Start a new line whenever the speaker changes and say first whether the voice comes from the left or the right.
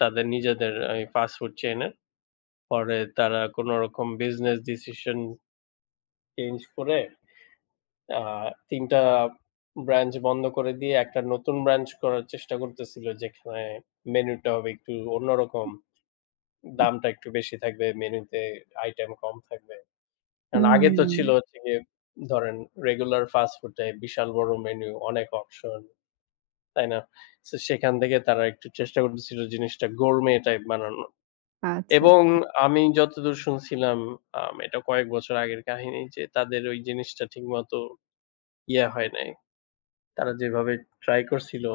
left: তাদের নিজেদের এই ফাস্ট ফুড চেইন এ পরে তারা কোনরকম বিজনেস ডিসিশন চেঞ্জ করে, আ ৩ টা ব্রাঞ্চ বন্ধ করে দিয়ে, একটা নতুন ব্রাঞ্চ করার চেষ্টা করতেছিল, যেখানে মেনু টা হবে একটু অন্যরকম।
right: উ
left: দামটা একটু বেশি থাকবে, মেনুতে আইটেম কম থাকবে। কারণ আগে তো ছিল
right: হু।
left: হচ্ছে যে, ধরেন regular fast food type বিশাল বড় মেনু, অনেক অপশন। তাই না? সেখান থেকে তারা একটু চেষ্টা করতেছিল জিনিসটা Gourmet টাইপ বানানোর।
right: আচ্ছা,
left: এবং
right: আচ্ছা।
left: আমি যতদূর শুনছিলাম আ এটা কয়েক বছর আগের কাহিনী যে, তাদের ওই জিনিসটা ঠিকমতো ইয়া হয় নাই। তারা যেভাবে ট্রাই করছিল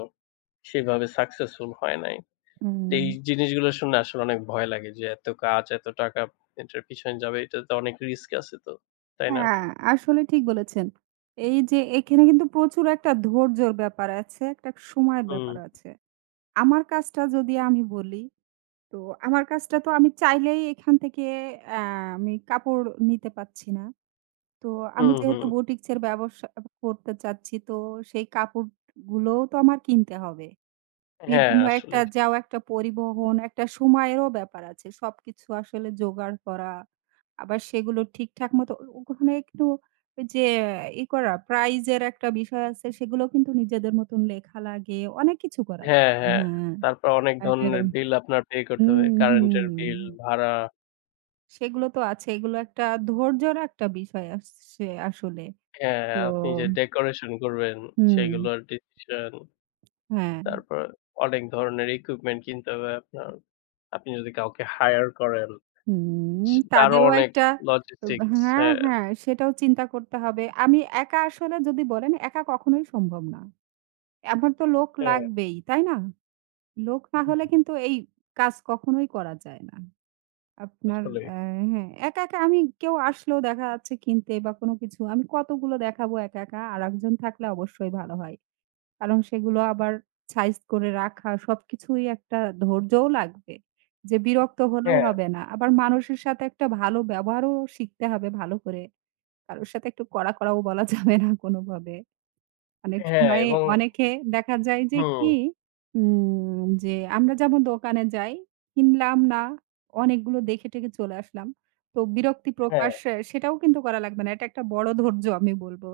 left: সেভাবে সাক্সেস্ফুল হয় নাই। তো এই
right: উম
left: জিনিসগুলো শুনে আসলে অনেক ভয় লাগে যে এত কাজ, এত টাকা এটার পিছনে যাবে, এটাতে অনেক রিস্ক আছে তো। তাই না?
right: হ্যাঁ, আসলে ঠিক বলেছেন। এই যে এখানে কিন্তু প্রচুর একটা ধৈর্যর ব্যাপার আছে, একটা সময়ের ব্যাপার
left: হু।
right: আছে। আমার কাজটা যদি আমি বলি, তো আমার কাজটা তো আমি চাইলেই এখান থেকে আ আমি কাপড় নিতে পারছি না। তো
left: হু,
right: আমি যেহেতু
left: হু।
right: বুটিক্সের ব্যবসা অ করতে চাচ্ছি তো সেই কাপড় গুলোও তো আমার কিনতে হবে।
left: হ্যাঁ,
right: বিভিন্ন একটা
left: আসলেই।
right: যাওয়া, একটা পরিবহন, একটা সময়েরও ব্যাপার আছে। সব কিছু আসলে জোগাড় করা, আবার সেগুলো ঠিকঠাক মতো ও ওখানে একটু ওই যে ই করা, প্রাইজের একটা বিষয় আছে সেগুলো কিন্তু নিজেদের মতন লেখা লাগে, অনেক কিছু করা লা
left: হ্যাঁ, হ্যাঁ,
right: হ্যাঁ,
left: তারপর অনেক
right: একরা
left: ধরনের বিল আপনার পে
right: হু,
left: করতে হবে।
right: হু।
left: কারেন্ট এর বিল, ভাড়া।
right: সেগুলো তো আছে। এগুলো একটা ধৈর্যর একটা বিষয় আসছে আসলে।
left: হ্যাঁ,
right: তো
left: হ্যাঁ, আপনি যে ডেকোরেশন করবেন,
right: হুম।
left: সেগুলোর ডিসিশন।
right: হ্যাঁ।
left: তারপর অনেক ধরনের ইকুইপমেন্ট কিনতে হবে আপনার। আপনি যদি কাউকে হায়ার করেন
right: হুম,
left: সি তারও
right: তাদেরও
left: অনেক
right: একটা ওব
left: logistics
right: হ্যাঁ,
left: হ্যাঁ।
right: হ্যাঁ, সেটাও চিন্তা করতে হবে। আমি একা আসলে যদি বলেন একা কখনোই সম্ভব না। এভা তো লোক
left: হ্যাঁ।
right: লাগবেই, তাই না? লোক না হলে
left: হ্যাঁ।
right: কিন্তু এই কাজ কখনোই করা যায় না। আপনার
left: আসলে।
right: এ্যা হ্যাঁ, একা, একা, আমি কেউ আসলেও দেখা যাচ্ছে কিনতে বা কোন কিছু, আমি কতগুলো দেখাবো একা, একা? আরেকজন থাকলে অবশ্যই ভালো হয়। কারণ সেগুলো আবার সাইজ করে রাখা, সবকিছুই একটা ধৈর্যও লাগবে যে বিরক্ত হলেও
left: হ্যাঁ।
right: হবে না। আবার মানুষের সাথে একটা ভালো ব্যবহারও শিখতে হবে ভালো করে। কারোর সাথে একটু কড়া, কড়াও, বলা যাবে না কোনভাবে। অনেক
left: হ্যাঁ,
right: সময়ে
left: এবং
right: অনেকে দেখা যায় যে কি,
left: হু।
right: উম যে আমরা যেমন দোকানে যাই, কিনলাম না, অনেকগুলো দেখে-টেখে চলে আসলাম। তো বিরক্তি
left: হ্যাঁ।
right: প্রকাশ্য সেটাও কিন্তু করা লাগবে না। এটা একটা বড় ধৈর্য আমি বলবো।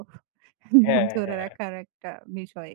right: ধৈর্য
left: হ্যাঁ,
right: ধরে
left: হ্যাঁ।
right: রাখার একটা বিষয়।